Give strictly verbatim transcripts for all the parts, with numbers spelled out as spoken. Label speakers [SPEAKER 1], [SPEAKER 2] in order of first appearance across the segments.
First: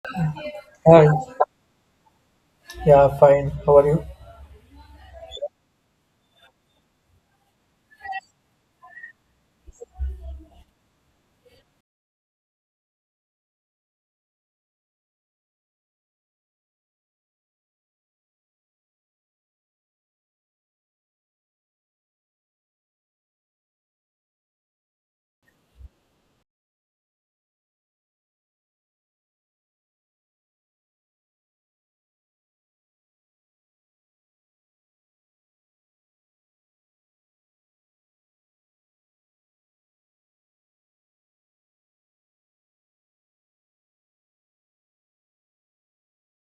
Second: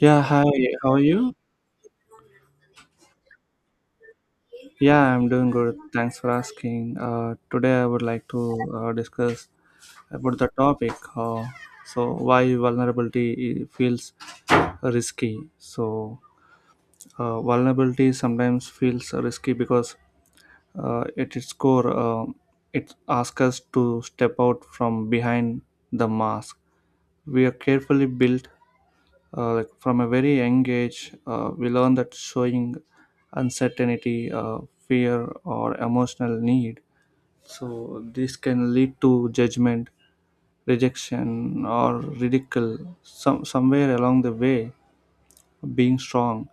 [SPEAKER 1] Yeah, hi, how are
[SPEAKER 2] Hi.
[SPEAKER 1] you?
[SPEAKER 2] Yeah, fine. How are you?
[SPEAKER 1] Yeah, I'm doing good. Thanks for asking. Uh, today, I would like to uh, discuss about the topic. Uh, so, why vulnerability i- feels risky. So, uh, vulnerability sometimes feels risky because uh, at its core, uh, it asks us to step out from behind the mask. We are carefully built, uh, like from a very young age, uh, we learn that showing uncertainty, uh, fear or emotional need, so this can lead to judgment, rejection or ridicule. Some somewhere along the way, being strong,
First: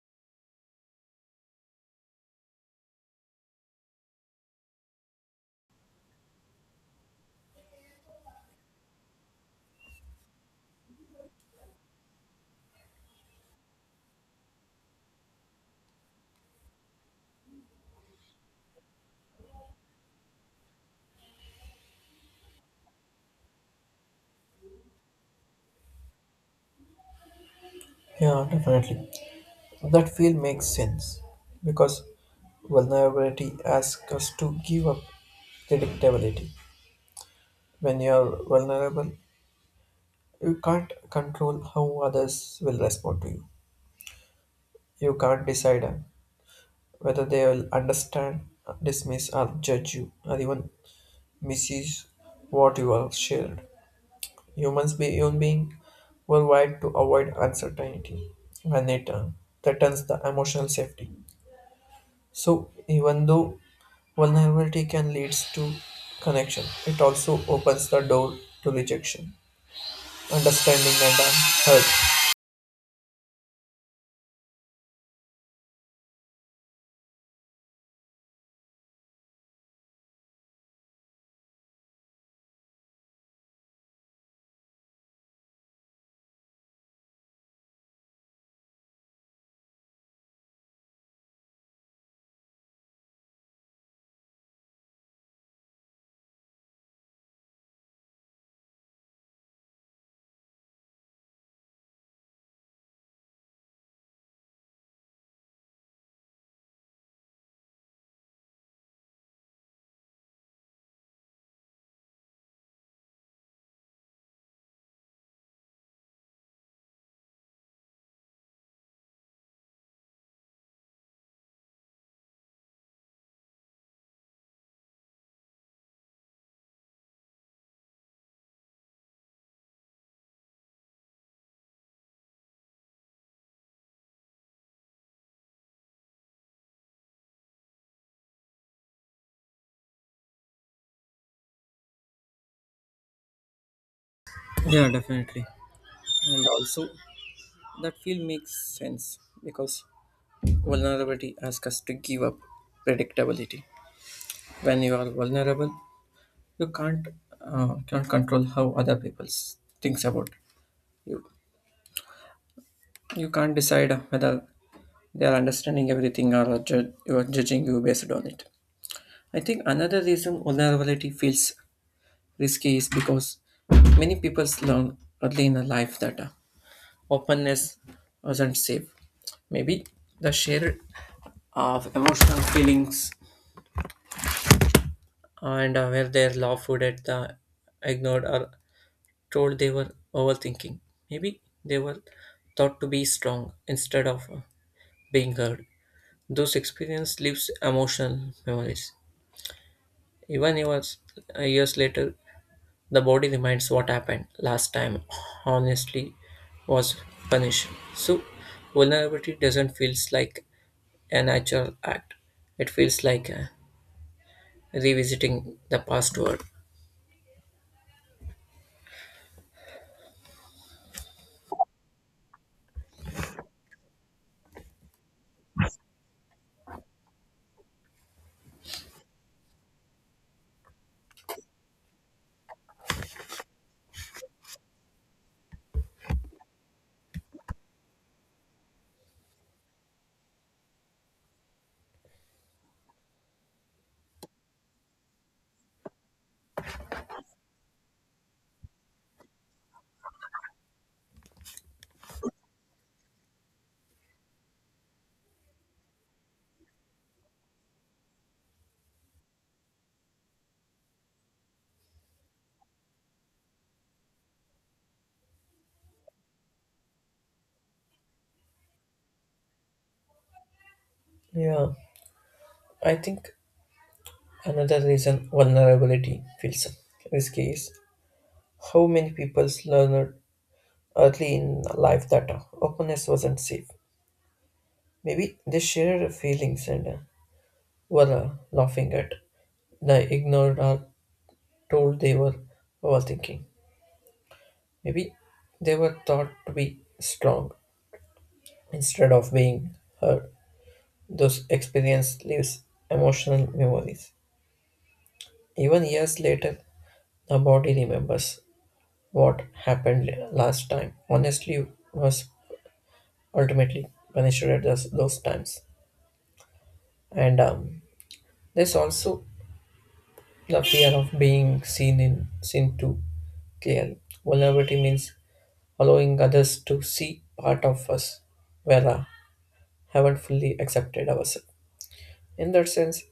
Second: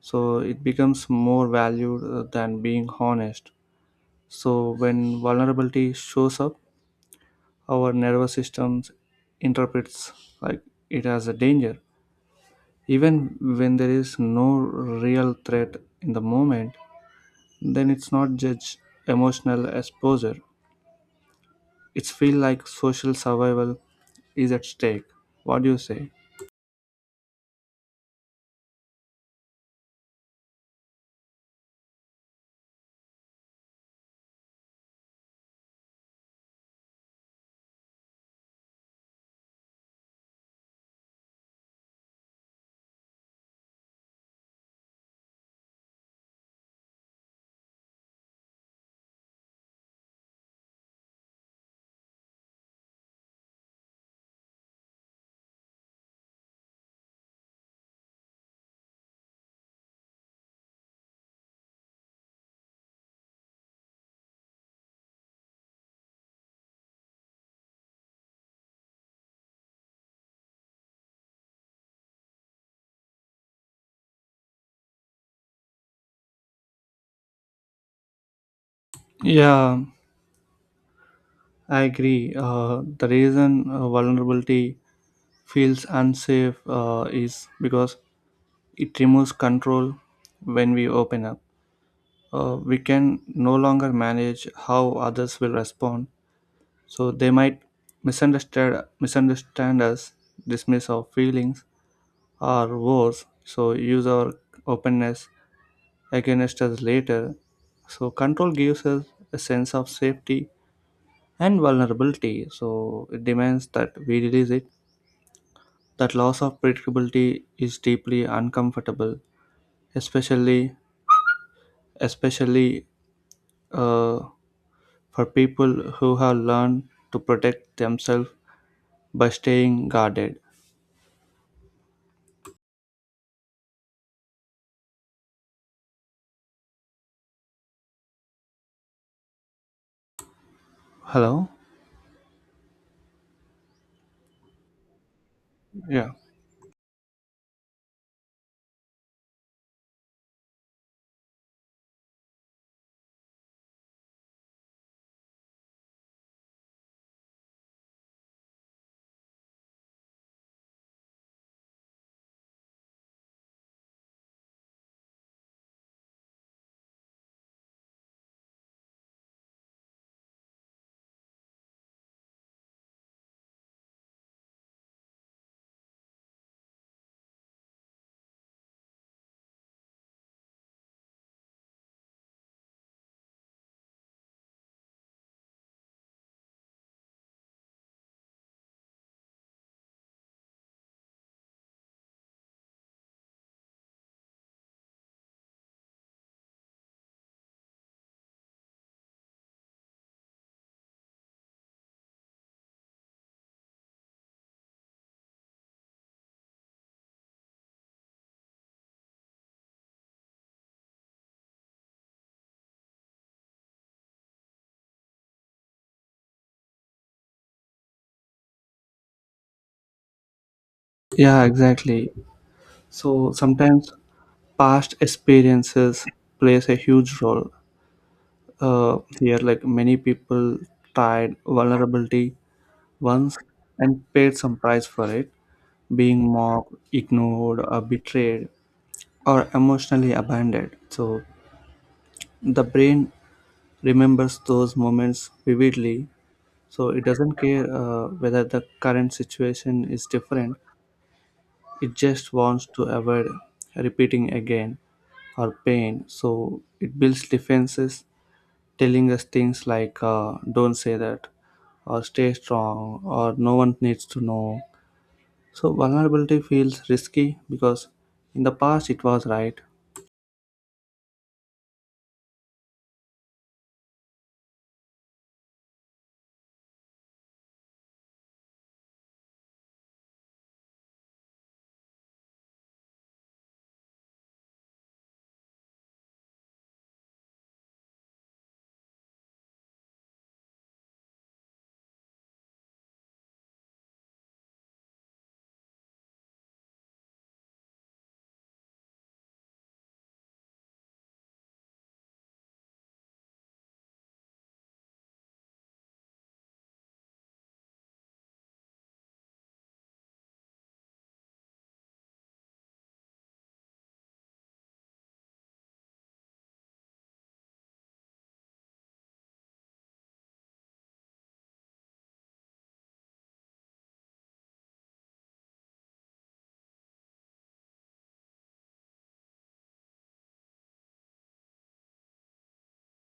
[SPEAKER 1] so it becomes more valued uh, than being honest. So when vulnerability shows up, our nervous systems interprets, like, it as a danger, even when there is no real threat in the moment. Then it's not just emotional exposure, it's feel like social survival is at stake. What do you say?
[SPEAKER 2] Yeah, definitely. That feel makes sense because vulnerability asks us to give up predictability. When you're vulnerable, you can't control how others will respond to you. You can't decide uh, whether they will understand, dismiss, or judge you, or even misuse what you have shared. Humans be human being were wired to avoid uncertainty when they turn. Threatens the emotional safety. So even though vulnerability can lead to connection, it also opens the door to rejection, understanding, and um, hurt.
[SPEAKER 1] Yeah, I agree. Uh, the reason uh, vulnerability feels unsafe uh, is because it removes control. When we open up, uh, we can no longer manage how others will respond, so they might misunderstand misunderstand us, dismiss our feelings, or worse, so use our openness against us later. So control gives us a sense of safety, and vulnerability, so it demands that we release it. That loss of predictability is deeply uncomfortable, especially especially uh, for people who have learned to protect themselves by staying guarded. Hello?
[SPEAKER 2] Yeah, definitely.
[SPEAKER 1] Yeah.
[SPEAKER 2] And also, that feel makes sense because vulnerability asks us to give up predictability. When you are vulnerable, you can't uh, can't control how other people thinks about you. You can't decide whether they are understanding everything or ju- you are judging you based on it. I think another reason vulnerability feels risky is because many people learn early in life that uh, openness wasn't safe. Maybe the share of emotional feelings and uh, where they're lawful at the ignored or told they were overthinking. Maybe they were thought to be strong instead of uh, being heard. Those experiences leaves emotional memories. Even years, years later, the body reminds what happened last time. Honestly, was punished. So, vulnerability doesn't feels like a natural act. It feels like uh, revisiting the past world.
[SPEAKER 1] Yeah, exactly. So sometimes past experiences plays a huge role uh, here. Like many people tried vulnerability once and paid some price for it, being mocked, ignored, or betrayed, or emotionally abandoned. So the brain remembers those moments vividly. So it doesn't care uh, whether the current situation is different. It just wants to avoid repeating again. Or pain. So it builds defenses, telling us things like uh, don't say that, or stay strong, or no one needs to know. So vulnerability feels risky because in the past it was right.
[SPEAKER 2] Yeah, I think another reason vulnerability feels risky is how many people learned early in life that openness wasn't safe. Maybe they shared feelings and uh, were uh, laughing at. The ignored are told they were overthinking. Maybe they were thought to be strong instead of being hurt. Those experience leaves emotional memories. Even years later, the body remembers what happened la- last time. Honestly, was ultimately punished at those, those times. And um, there's also the fear of being seen in seen too clearly. Vulnerability means allowing others to see part of us where I haven't fully accepted ourselves. In that sense,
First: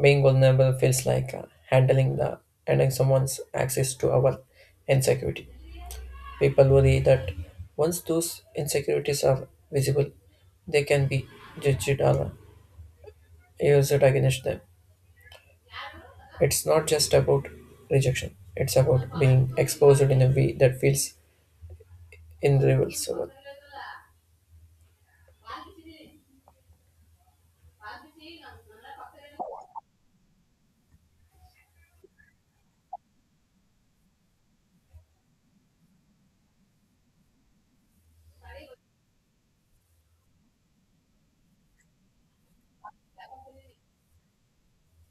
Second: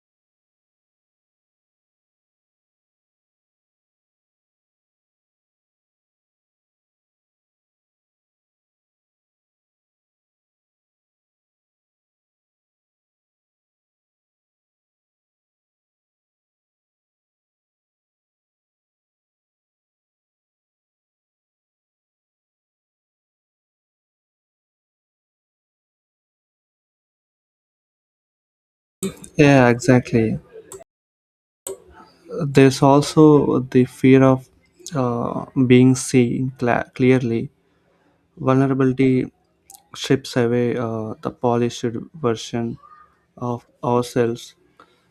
[SPEAKER 2] being vulnerable feels like uh, handling the handing someone's access to our insecurity. People worry that once those insecurities are visible, they can be judged or used against them. It's not just about rejection, it's about being exposed in a way that feels irreversible.
[SPEAKER 1] Yeah, exactly. There's also the fear of uh, being seen cla clearly. Vulnerability strips away uh, the polished version of ourselves.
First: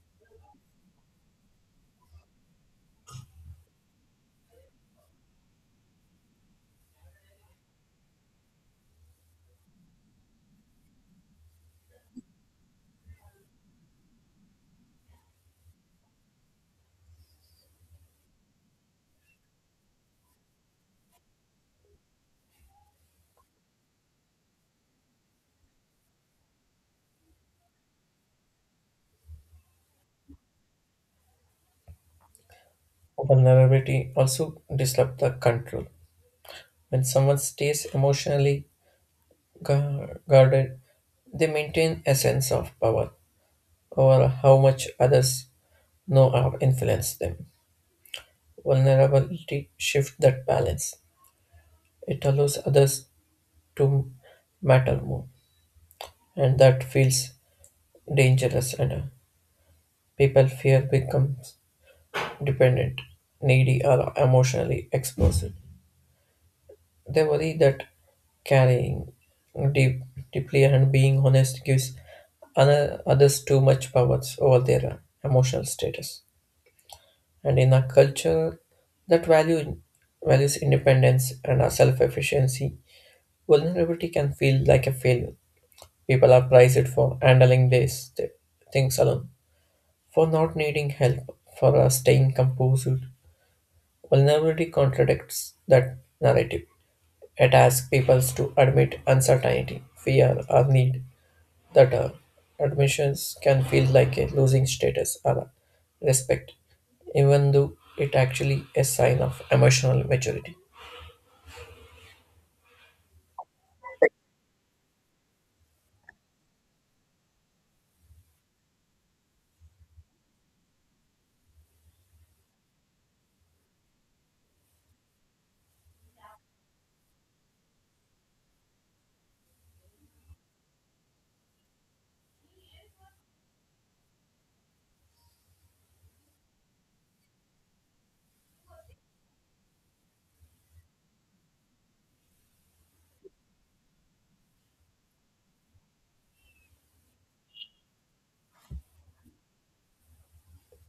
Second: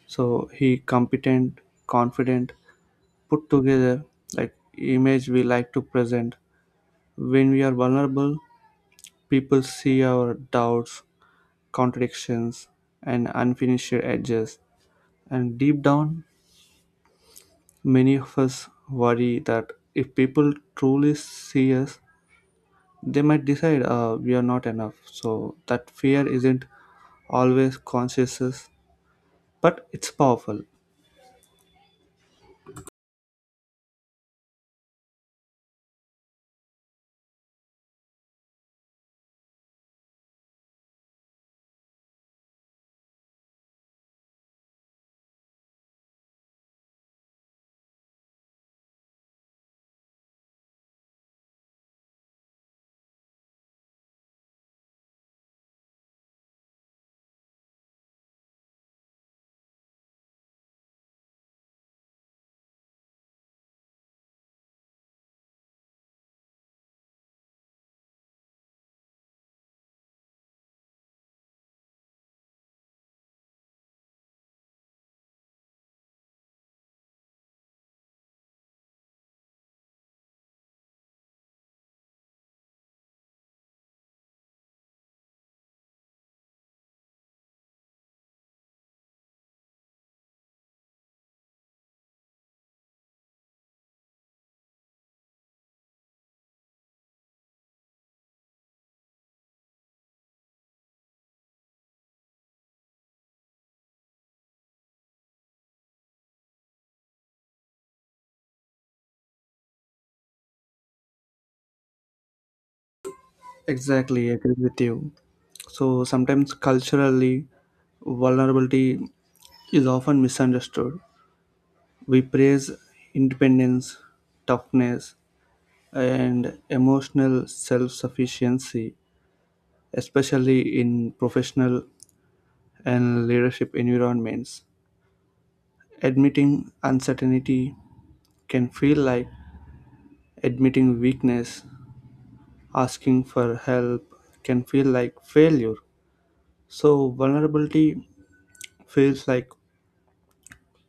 [SPEAKER 1] So he competent, confident, put together, like, image we like to present. When we are vulnerable, people see our doubts, contradictions, and unfinished edges, and deep down many of us worry that if people truly see us, they might decide uh, we are not enough. So that fear isn't always conscious, but it's powerful.
[SPEAKER 2] Vulnerability also disrupts the control. When someone stays emotionally gu- guarded, they maintain a sense of power over how much others know or influence them. Vulnerability shifts that balance. It allows others to matter more, and that feels dangerous. And uh, people fear becomes dependent, needy, or emotionally exposed. They worry that carrying deep, deeply and being honest gives other, others too much power over their emotional status. And in a culture that value, values independence and self efficiency, vulnerability can feel like a failure. People are prized for handling these th- things alone, for not needing help, for uh, staying composed. Vulnerability contradicts that narrative. It asks people to admit uncertainty, fear, or need that uh, admissions can feel like a losing status or respect, even though it actually a sign of emotional maturity.
[SPEAKER 1] Exactly, I agree with you. So sometimes culturally, vulnerability is often misunderstood. We praise independence, toughness, and emotional self sufficiency, especially in professional and leadership environments. Admitting uncertainty can feel like admitting weakness, asking for help can feel like failure. So, vulnerability feels like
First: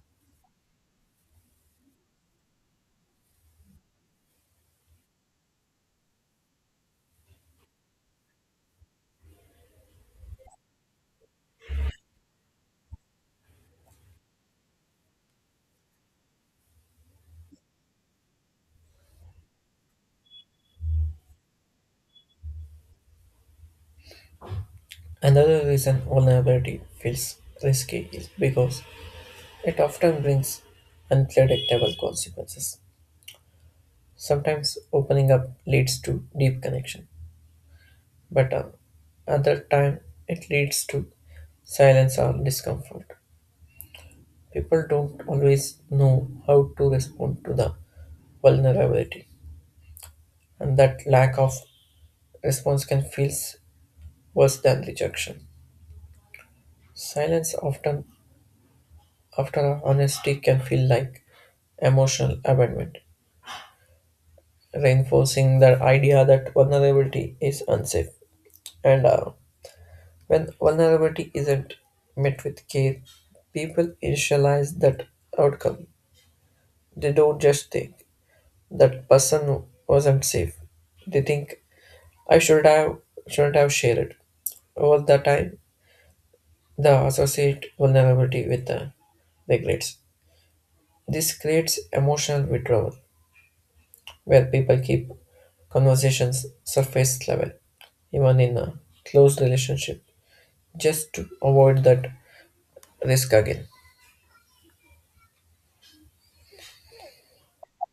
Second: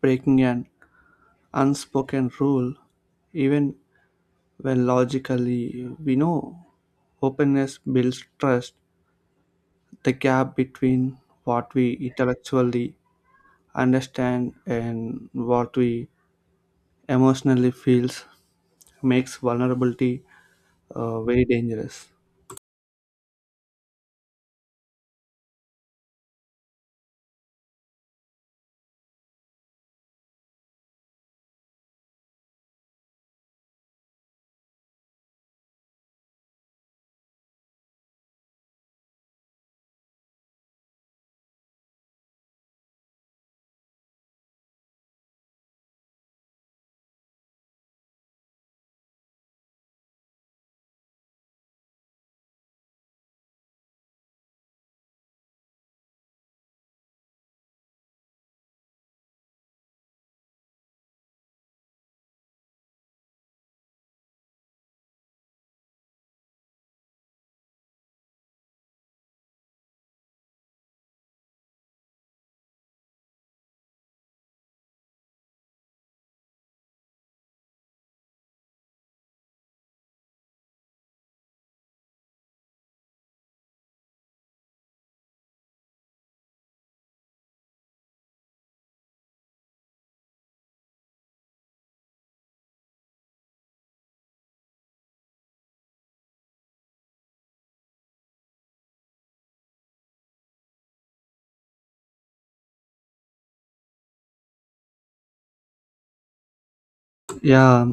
[SPEAKER 1] breaking an unspoken rule, even when logically we know openness builds trust. The gap between what we intellectually understand and what we emotionally feels makes vulnerability uh, very dangerous.
[SPEAKER 2] Another reason vulnerability feels risky is because it often brings unpredictable consequences. Sometimes opening up leads to deep connection, but uh, other time it leads to silence or discomfort. People don't always know how to respond to the vulnerability, and that lack of response can feel worse than rejection. Silence often after honesty can feel like emotional abandonment, reinforcing the idea that vulnerability is unsafe. And uh, when vulnerability isn't met with care, people initialize that outcome. They don't just think that person wasn't safe. They think I should have shouldn't have shared. Over the time, the associate vulnerability with the regrets. This creates emotional withdrawal, where people keep conversations surface level, even in a close relationship, just to avoid that risk again.
[SPEAKER 1] Yeah,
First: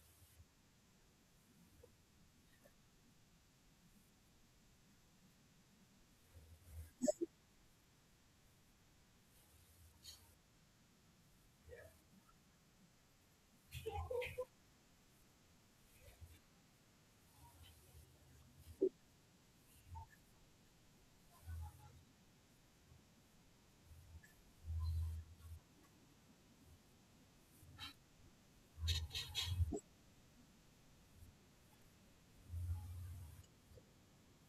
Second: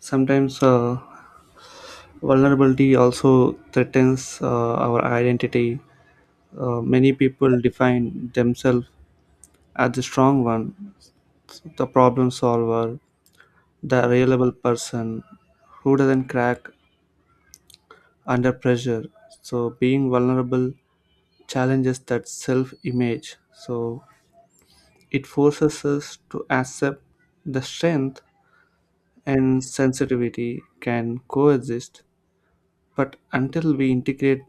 [SPEAKER 1] sometimes uh, vulnerability also threatens uh, our identity. Uh, many people define themselves as the strong one, the problem solver, the reliable person who doesn't crack under pressure. So being vulnerable challenges that self image. So it forces us to accept the strength and sensitivity can coexist. But until we integrate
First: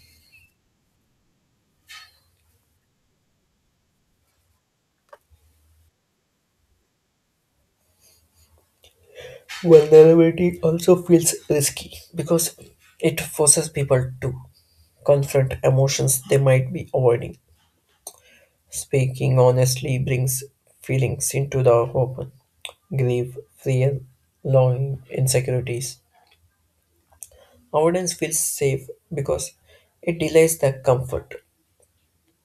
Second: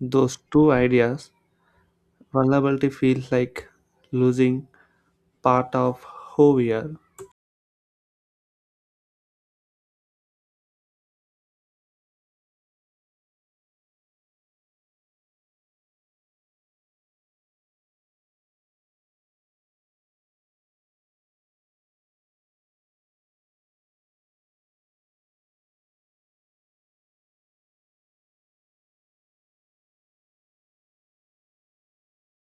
[SPEAKER 1] those two ideas, vulnerability feels like losing part of who we are.
[SPEAKER 2] Vulnerability also feels risky because it forces people to confront emotions they might be avoiding. Speaking honestly brings feelings into the open: grief, fear, longing, insecurities. Avoidance feels safe because it delays the comfort,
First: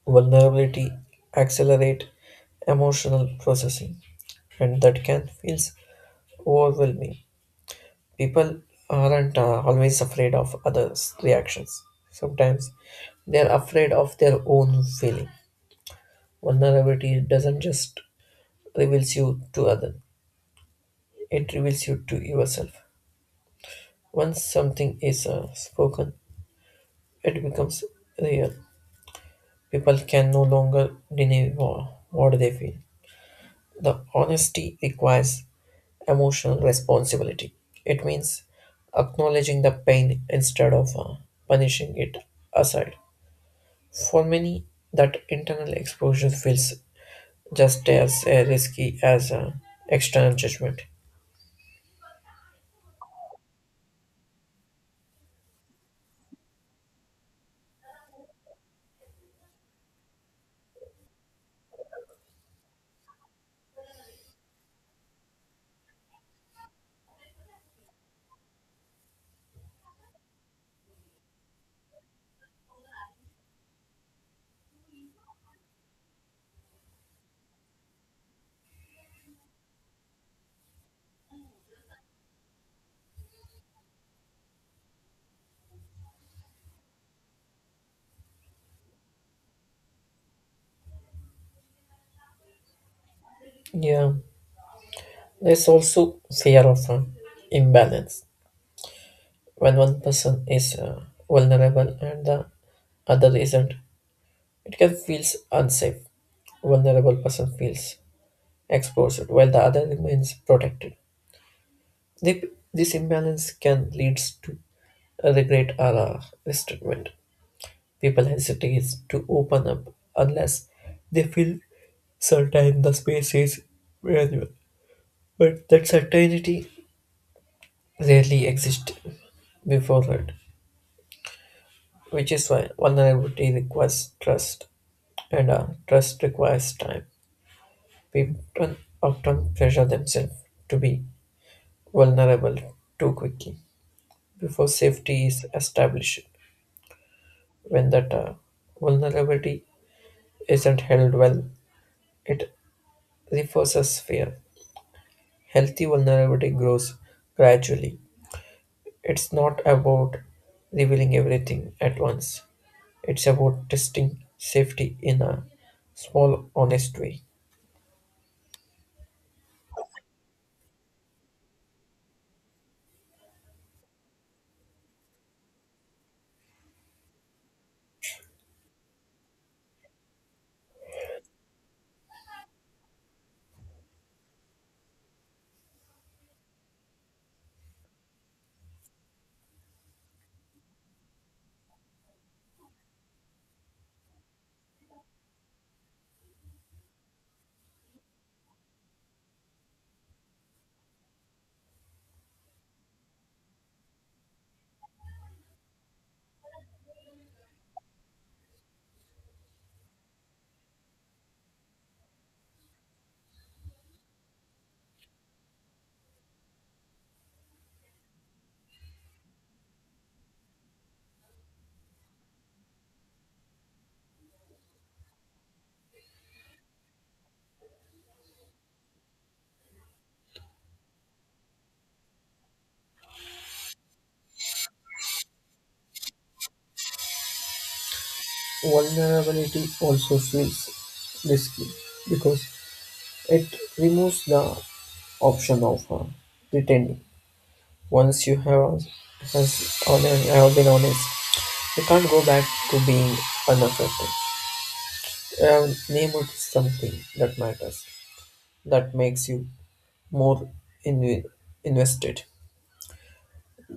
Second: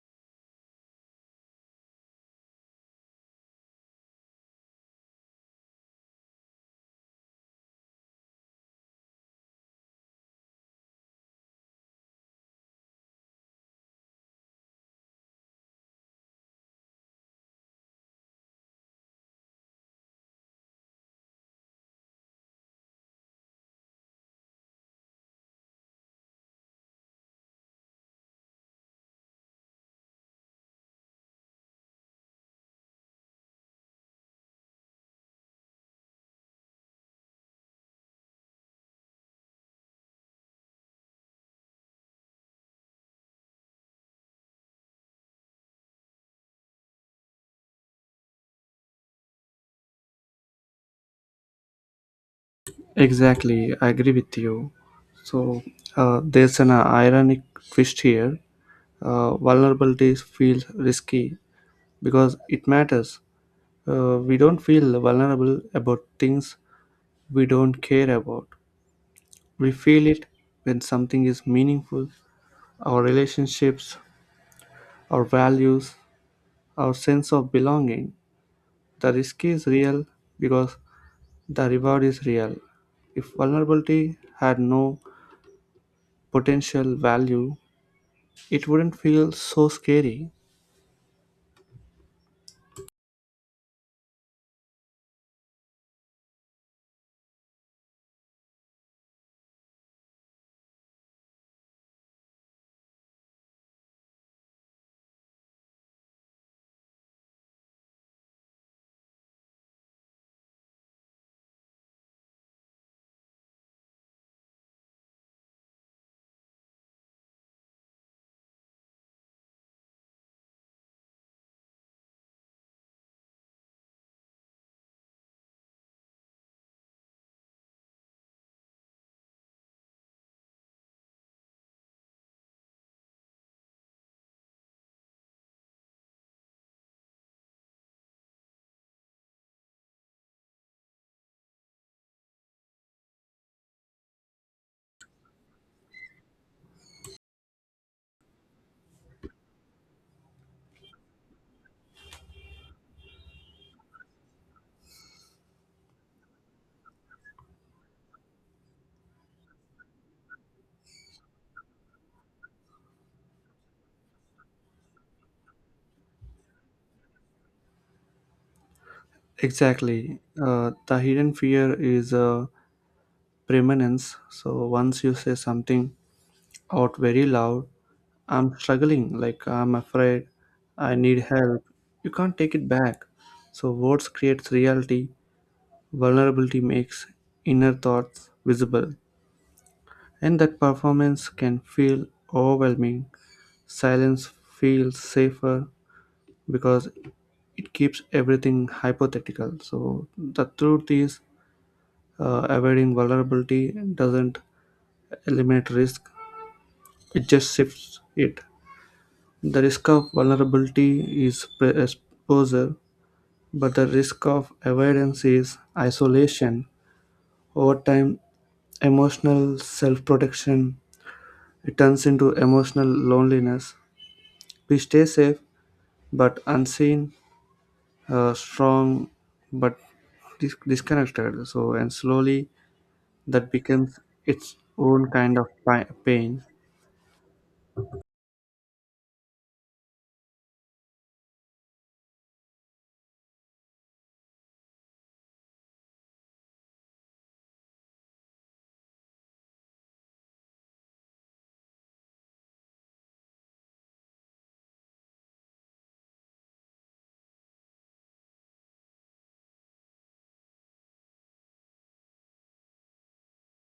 [SPEAKER 2] vulnerability, accelerate emotional processing, and that can feel overwhelming. People aren't uh, always afraid of others' reactions. Sometimes they are afraid of their own feeling. Vulnerability doesn't just reveals you to others. It reveals you to yourself. Once something is uh, spoken, it becomes real. People can no longer deny wha- what they feel. The honesty requires emotional responsibility. It means acknowledging the pain instead of uh, punishing it aside. For many, that internal exposure feels just as uh, risky as uh, external judgment.
[SPEAKER 1] Exactly, I agree with you. So uh, there's an ironic twist here. Uh, vulnerability feels risky because it matters. Uh, we don't feel vulnerable about things we don't care about. We feel it when something is meaningful, our relationships, our values, our sense of belonging. The risk is real because the reward is real. If vulnerability had no potential value, it wouldn't feel so scary.
[SPEAKER 2] Yeah, there's also fear of uh, imbalance. When one person is uh, vulnerable and the other isn't, it can feel unsafe. Vulnerable person feels exposed while the other remains protected. Thi- This imbalance can lead to a regret or a resentment. People hesitate to open up unless they feel certain the space is valuable. But that certainty rarely exists before it, which is why vulnerability requires trust. And uh, trust requires time. People often pressure themselves to be vulnerable too quickly before safety is established. When that uh, vulnerability isn't held well, it reinforces fear. Healthy vulnerability grows gradually. It's not about revealing everything at once, it's about testing safety in a small, honest way.
[SPEAKER 1] Exactly. Uh, the hidden fear is uh, permanence. So once you say something out very loud, I'm struggling, like, I'm afraid, I need help. You can't take it back. So, words creates reality, vulnerability makes inner thoughts visible, and that performance can feel overwhelming. Silence feels safer because it keeps everything hypothetical. So, the truth is, uh, avoiding vulnerability doesn't eliminate risk, it just shifts it. The risk of vulnerability is pre- exposure, but the risk of avoidance is isolation. Over time, emotional self protection turns into emotional loneliness. We stay safe but unseen, uh, strong but dis- disconnected. So, and slowly that becomes its own kind of pi- pain.
[SPEAKER 2] Vulnerability also feels risky because it removes the option of uh, pretending. Once you have, has on, have been honest, you can't go back to being unaffected. Uh, name it something that matters, that makes you more in, invested,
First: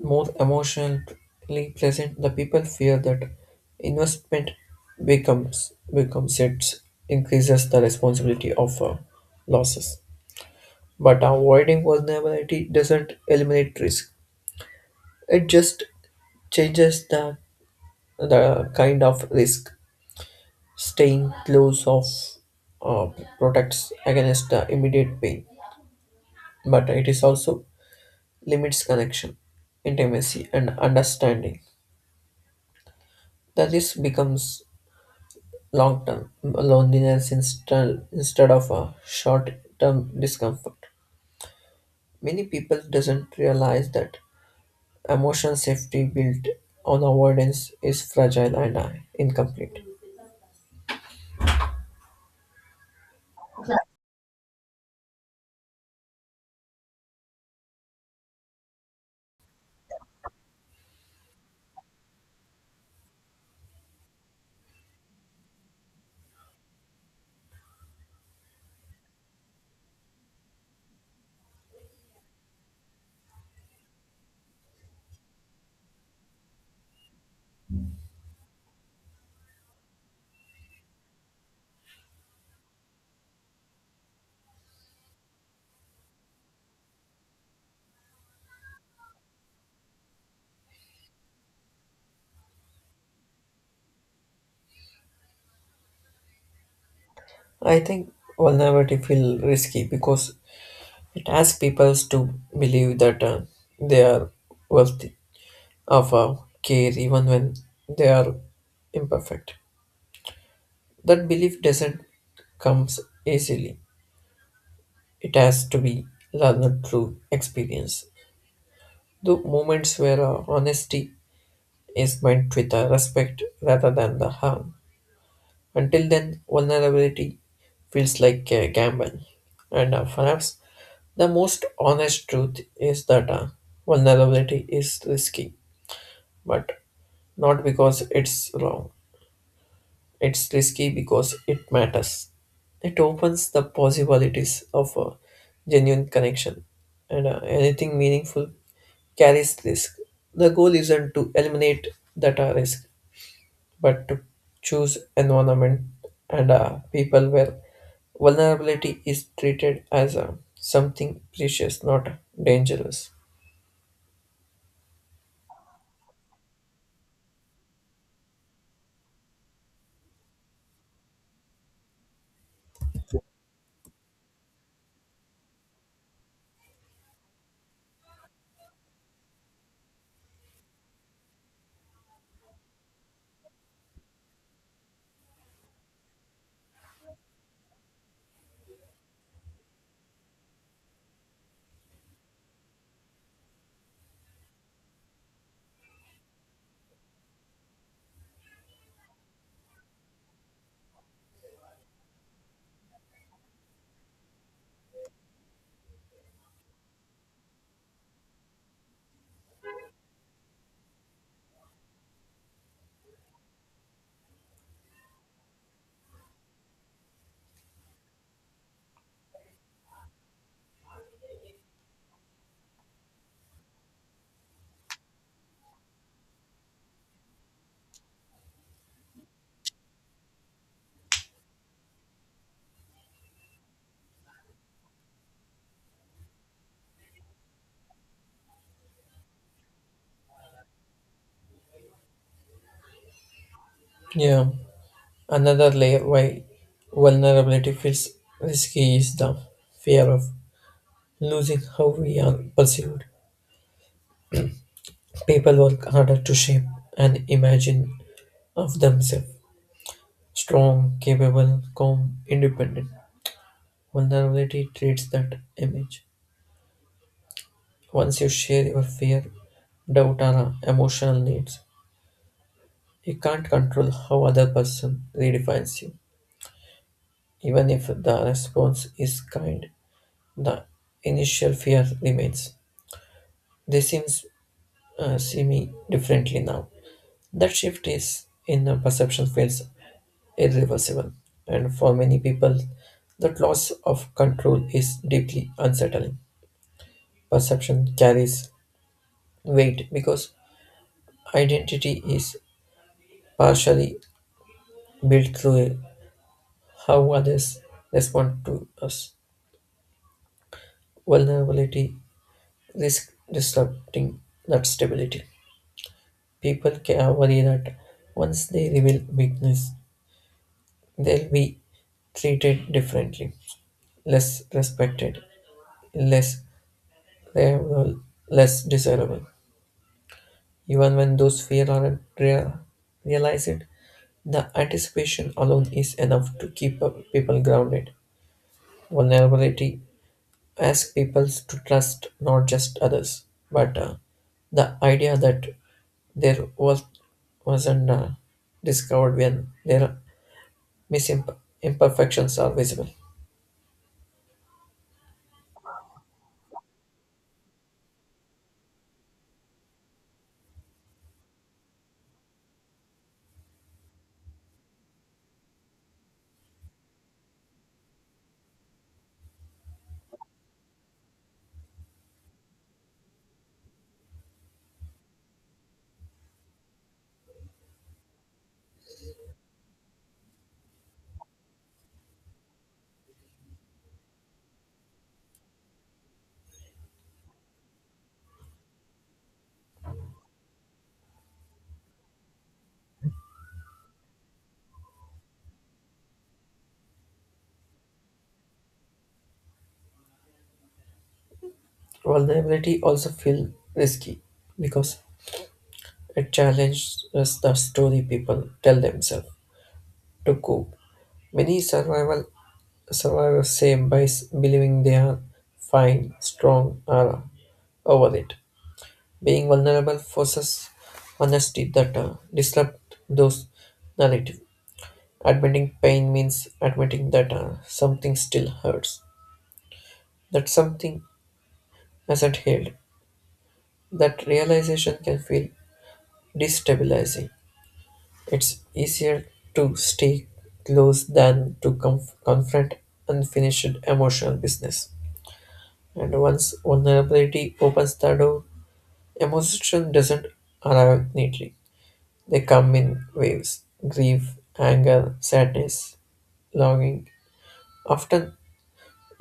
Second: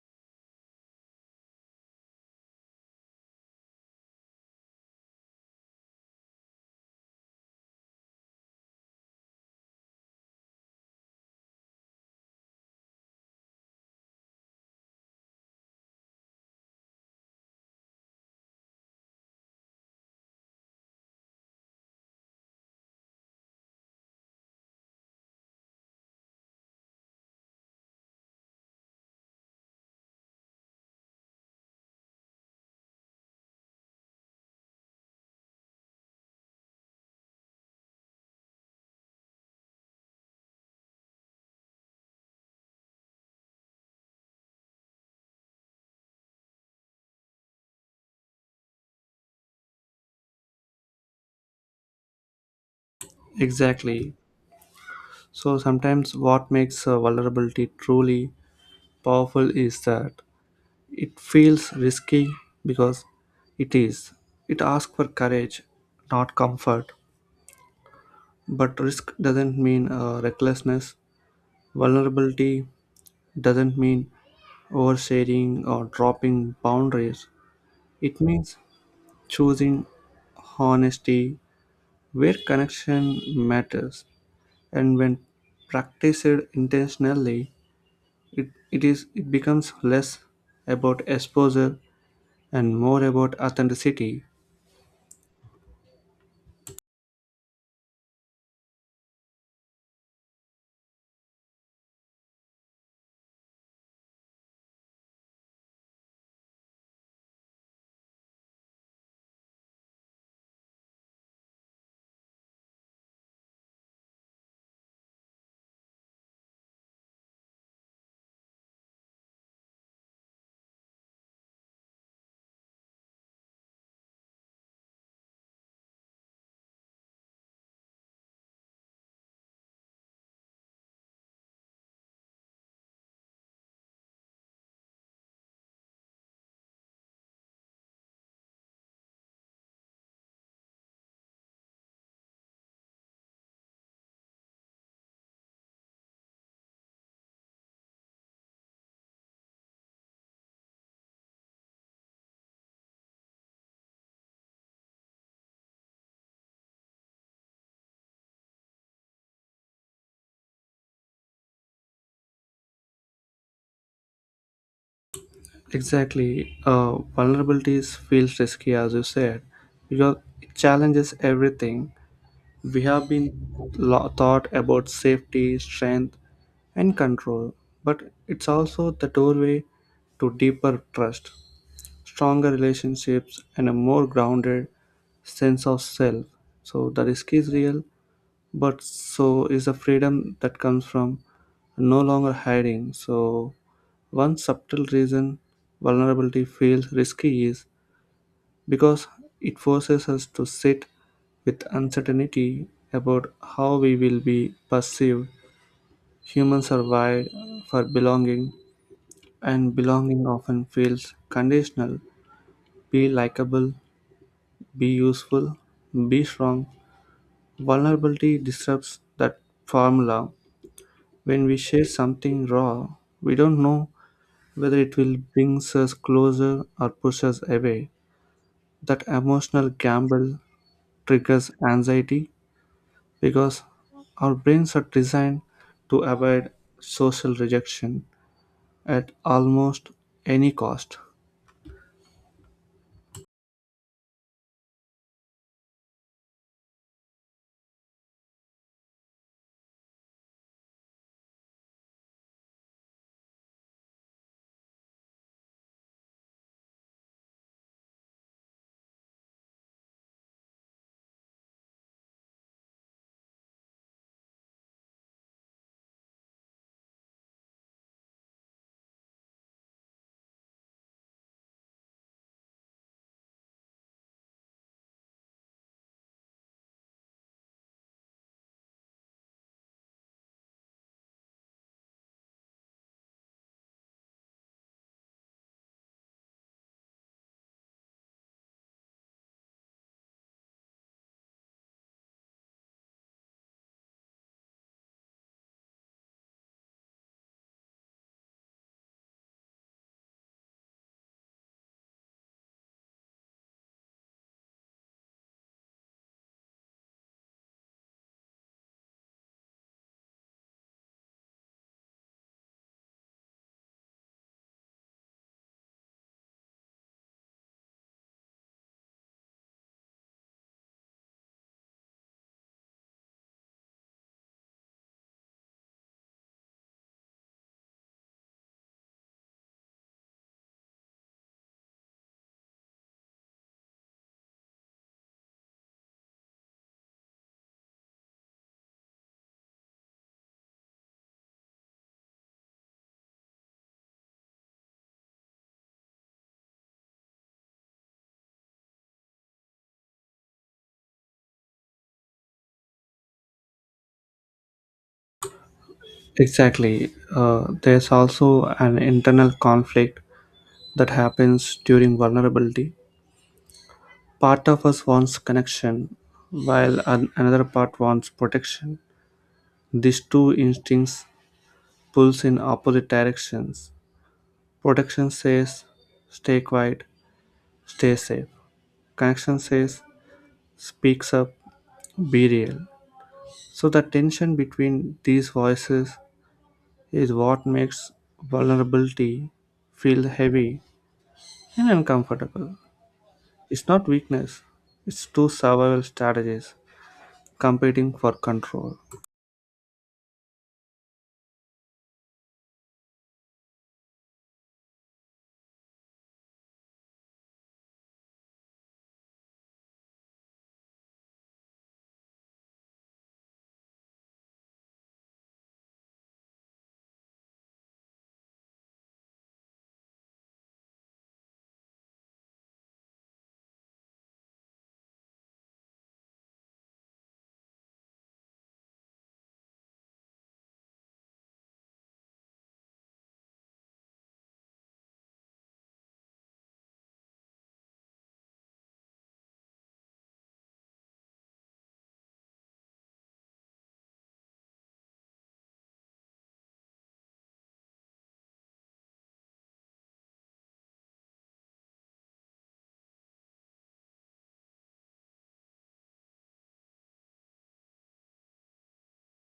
[SPEAKER 2] more emotionally present. The people fear that investment becomes becomes it increases the responsibility of uh, losses. But avoiding vulnerability doesn't eliminate risk. It just changes the the kind of risk. Staying close of uh, protects against the immediate pain, but it is also limits connection, intimacy, and understanding. The risk becomes long term loneliness instead instead of a short term discomfort. Many people doesn't realize that emotional safety built on avoidance is fragile and uh, incomplete.
[SPEAKER 1] Exactly. So, sometimes what makes uh, vulnerability truly powerful is that it feels risky because it is. It asks for courage, not comfort. But risk doesn't mean uh, recklessness. Vulnerability doesn't mean oversharing or dropping boundaries. It means choosing honesty where connection matters. And when practiced intentionally, it, it, is, it becomes less about exposure and more about authenticity.
[SPEAKER 2] I think vulnerability feels risky because it asks people to believe that uh, they are worthy of uh, care even when they are imperfect. That belief doesn't comes easily. It has to be learned through experience. The moments where uh, honesty is meant with uh, respect rather than the harm. Until then, vulnerability feels like a gamble. And uh, perhaps the most honest truth is that uh, vulnerability is risky, but not because it's wrong. It's risky because it matters. It opens the possibilities of a genuine connection, and uh, anything meaningful carries risk. The goal isn't to eliminate that uh, risk, but to choose environment and uh, people where vulnerability is treated as uh, something precious, not dangerous.
[SPEAKER 1] Exactly. Uh, vulnerabilities feels risky, as you said, because it challenges everything we have been lo- taught about safety, strength, and control. But it's also the doorway to deeper trust, stronger relationships, and a more grounded sense of self. So the risk is real, but so is the freedom that comes from no longer hiding. So, one subtle reason vulnerability feels risky is because it forces us to sit with uncertainty about how we will be perceived. Humans are wired for belonging, and belonging often feels conditional. Be likable, be useful, be strong. Vulnerability disrupts that formula. When we share something raw, we don't know whether it will bring us closer or push us away. That emotional gamble triggers anxiety because our brains are designed to avoid social rejection at almost any cost.
[SPEAKER 2] Yeah, another layer why vulnerability feels risky is the fear of losing how we are perceived. People work harder to shape an imagine of themselves: strong, capable, calm, independent. Vulnerability treats that image. Once you share your fear, doubt, or emotional needs, you can't control how other person redefines you. Even if the response is kind, the initial fear remains. They seems uh, see me differently now. That shift is in the perception feels irreversible, and for many people, that loss of control is deeply unsettling. Perception carries weight because identity is partially built through how others respond to us. Vulnerability risk disrupting that stability. People can worry that once they reveal weakness, they'll be treated differently, less respected, less reliable, less desirable. Even when those fear aren't rea- realize it, the anticipation alone is enough to keep uh, people grounded. Vulnerability ask people to trust not just others, but uh, the idea that there was wasn't uh, discovered when their misimp- imperfections are visible.
[SPEAKER 1] Exactly. Uh, there's also an internal conflict that happens during vulnerability. Part of us wants connection, while an- another part wants protection. These two instincts pull in opposite directions. Protection says stay quiet, stay safe. Connection says speaks up, be real. So the tension between these voices is what makes vulnerability feel heavy and uncomfortable. It's not weakness, it's two survival strategies competing for control.
[SPEAKER 2] Vulnerability also feel risky because it challenges the story people tell themselves to cope. Many survival survivors say by s- believing they are fine, strong, or over it. Being vulnerable forces honesty that uh, disrupt those narrative. Admitting pain means admitting that uh, something still hurts, that something hasn't healed. That realization can feel destabilizing. It's easier to stay close than to conf- confront unfinished emotional business. And once vulnerability opens the door, emotion doesn't arrive neatly. They come in waves: grief, anger, sadness, longing, often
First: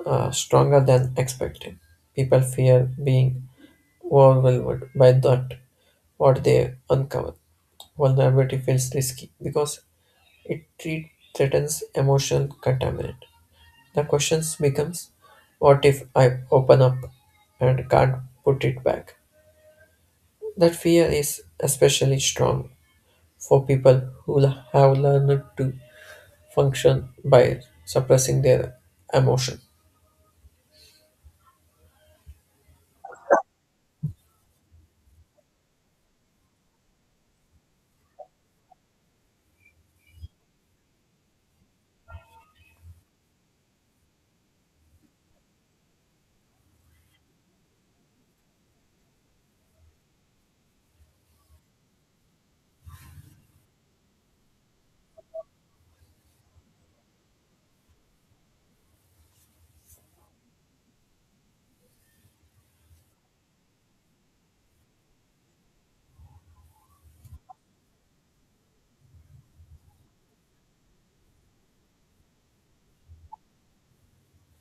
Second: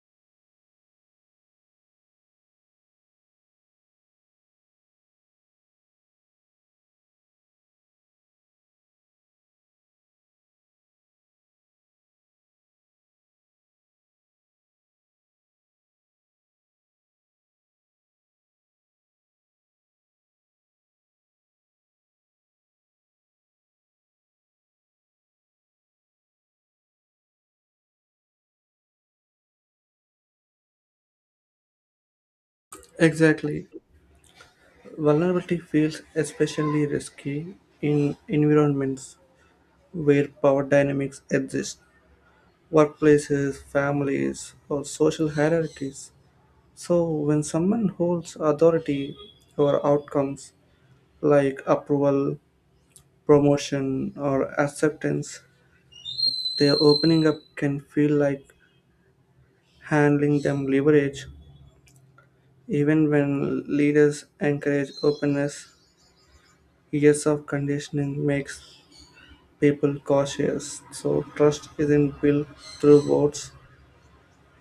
[SPEAKER 2] uh, stronger than expected. People fear being overwhelmed by that what they uncover. Vulnerability feels risky because it treat, threatens emotional contaminant. The questions becomes, what if I open up and can't put it back? That fear is especially strong for people who have learned to function by suppressing their emotion.
[SPEAKER 1] Exactly. Vulnerability feels especially risky in environments where power dynamics exist, workplaces, families, or social hierarchies. So, when someone holds authority over outcomes like approval, promotion, or acceptance, their opening up can feel like handling them leverage. Even when leaders encourage openness, years of conditioning makes people cautious. So, trust isn't built through votes,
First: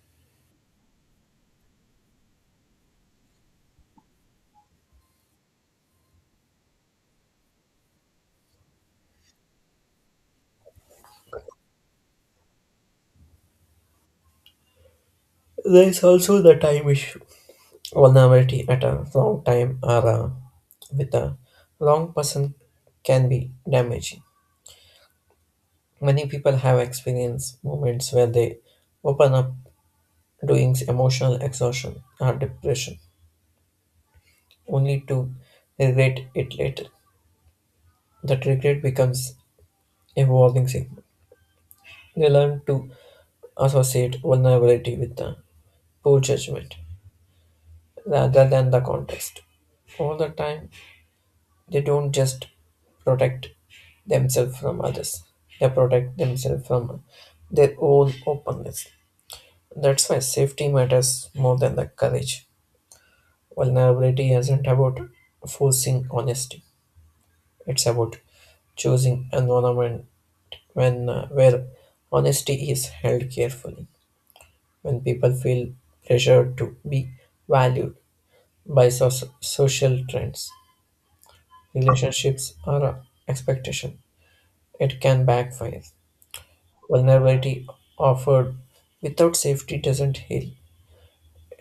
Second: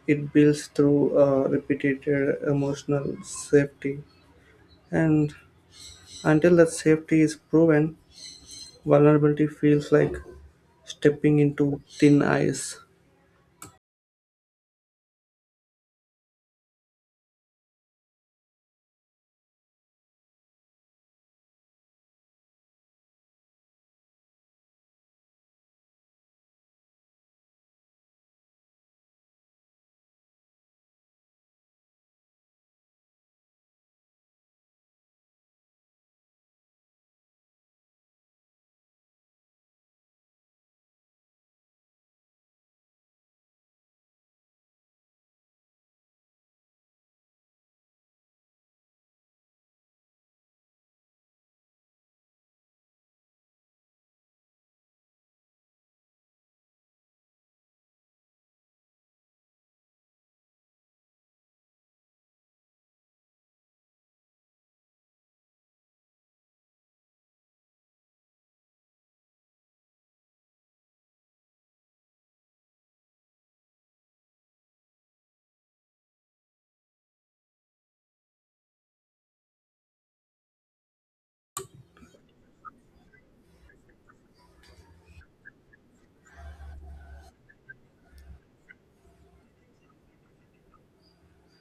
[SPEAKER 1] it builds through uh, repeated emotional safety, and until that safety is proven, vulnerability feels like stepping into thin ice.
[SPEAKER 2] There is also the time issue. Vulnerability at a long time or uh, with a long person can be damaging. Many people have experienced moments where they open up doing emotional exhaustion or depression only to regret it later. That regret becomes a warning signal. They learn to associate vulnerability with uh, poor judgment rather than the context. All the time, they don't just protect themselves from others, they protect themselves from their own openness. That's why safety matters more than the courage. Vulnerability isn't about forcing honesty, it's about choosing environment when uh, where honesty is held carefully when people feel pressured to be valued by so- social trends. Relationships are expectation; it can backfire. Vulnerability offered without safety doesn't heal;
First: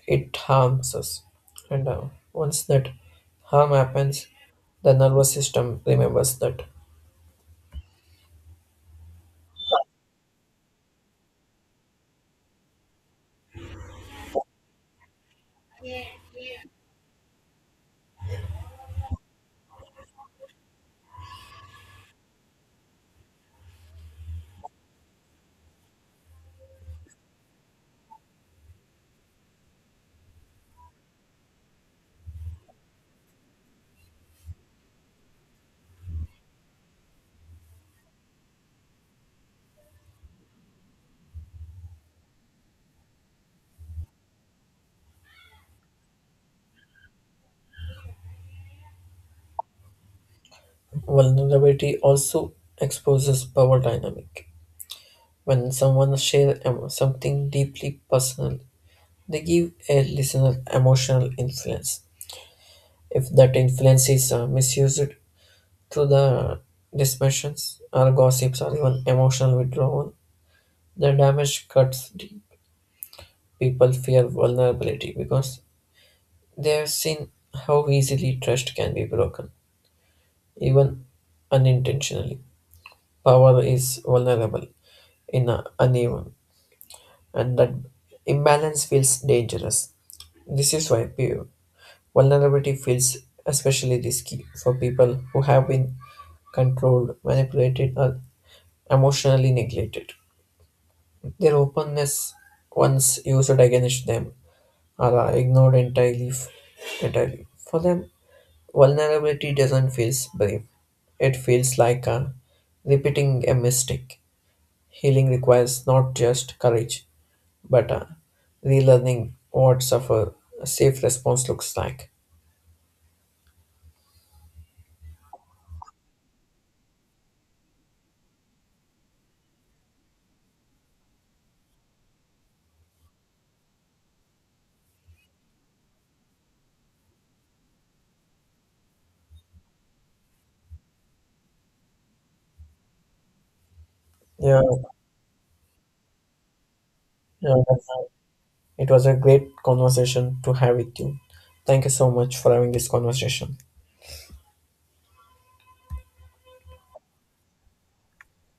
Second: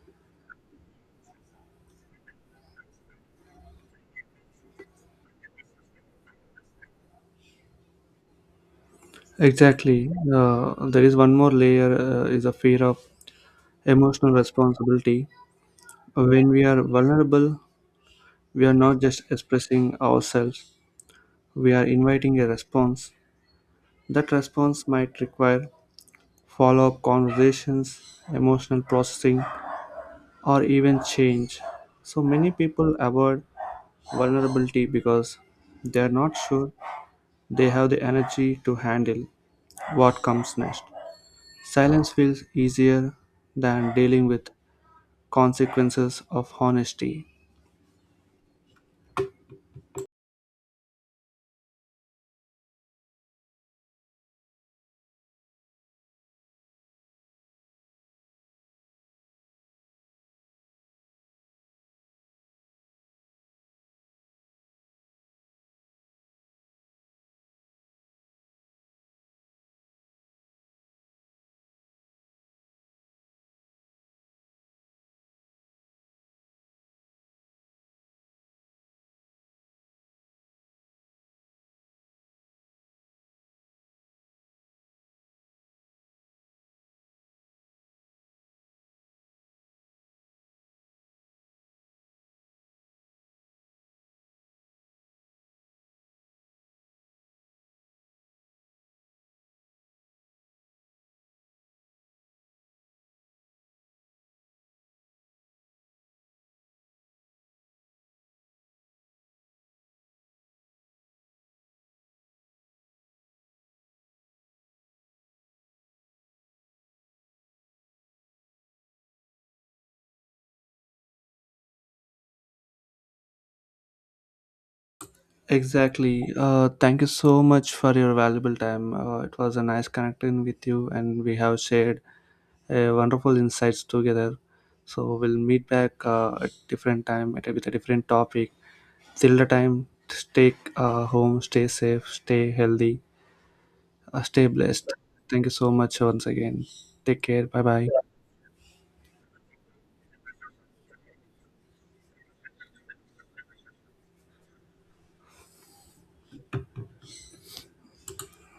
[SPEAKER 2] it harms us. And uh, once that harm happens, the nervous system remembers that
[SPEAKER 1] Exactly. Uh, there is one more layer, uh, is a fear of emotional responsibility. When we are vulnerable, we are not just expressing ourselves, we are inviting a response. That response might require follow up conversations, emotional processing, or even change. So many people avoid vulnerability because they are not sure they have the energy to handle what comes next. Silence feels easier than dealing with consequences of honesty.
[SPEAKER 2] vulnerability also exposes power dynamic. When someone shares something deeply personal, they give a listener emotional influence. If that influence is uh, misused, to the dispersions or gossips or even emotional withdrawal, the damage cuts deep. People fear vulnerability because they have seen how easily trust can be broken, even unintentionally. Power is vulnerable in a uneven, and that imbalance feels dangerous. This is why pe- vulnerability feels especially risky for people who have been controlled, manipulated, or emotionally neglected. Their openness, once used against them, are ignored entirely. F- entirely. For them, vulnerability doesn't feel brave. It feels like a repeating a mistake. Healing requires not just courage, but uh, relearning what suffer a safe response looks like.
[SPEAKER 1] Exactly. Uh, thank you so much for your valuable time. Uh, it was a nice connecting with you, and we have shared uh, wonderful insights together. So we'll meet back uh, at different time at a, with a different topic. Till the time, stay uh, home, stay safe, stay healthy, uh, stay
[SPEAKER 2] Yeah,
[SPEAKER 1] blessed. Thank you so much once again. Take care.
[SPEAKER 2] yeah,
[SPEAKER 1] Bye
[SPEAKER 2] that's
[SPEAKER 1] bye.
[SPEAKER 2] right. It was a great conversation to have with you. Thank you so much for having this conversation.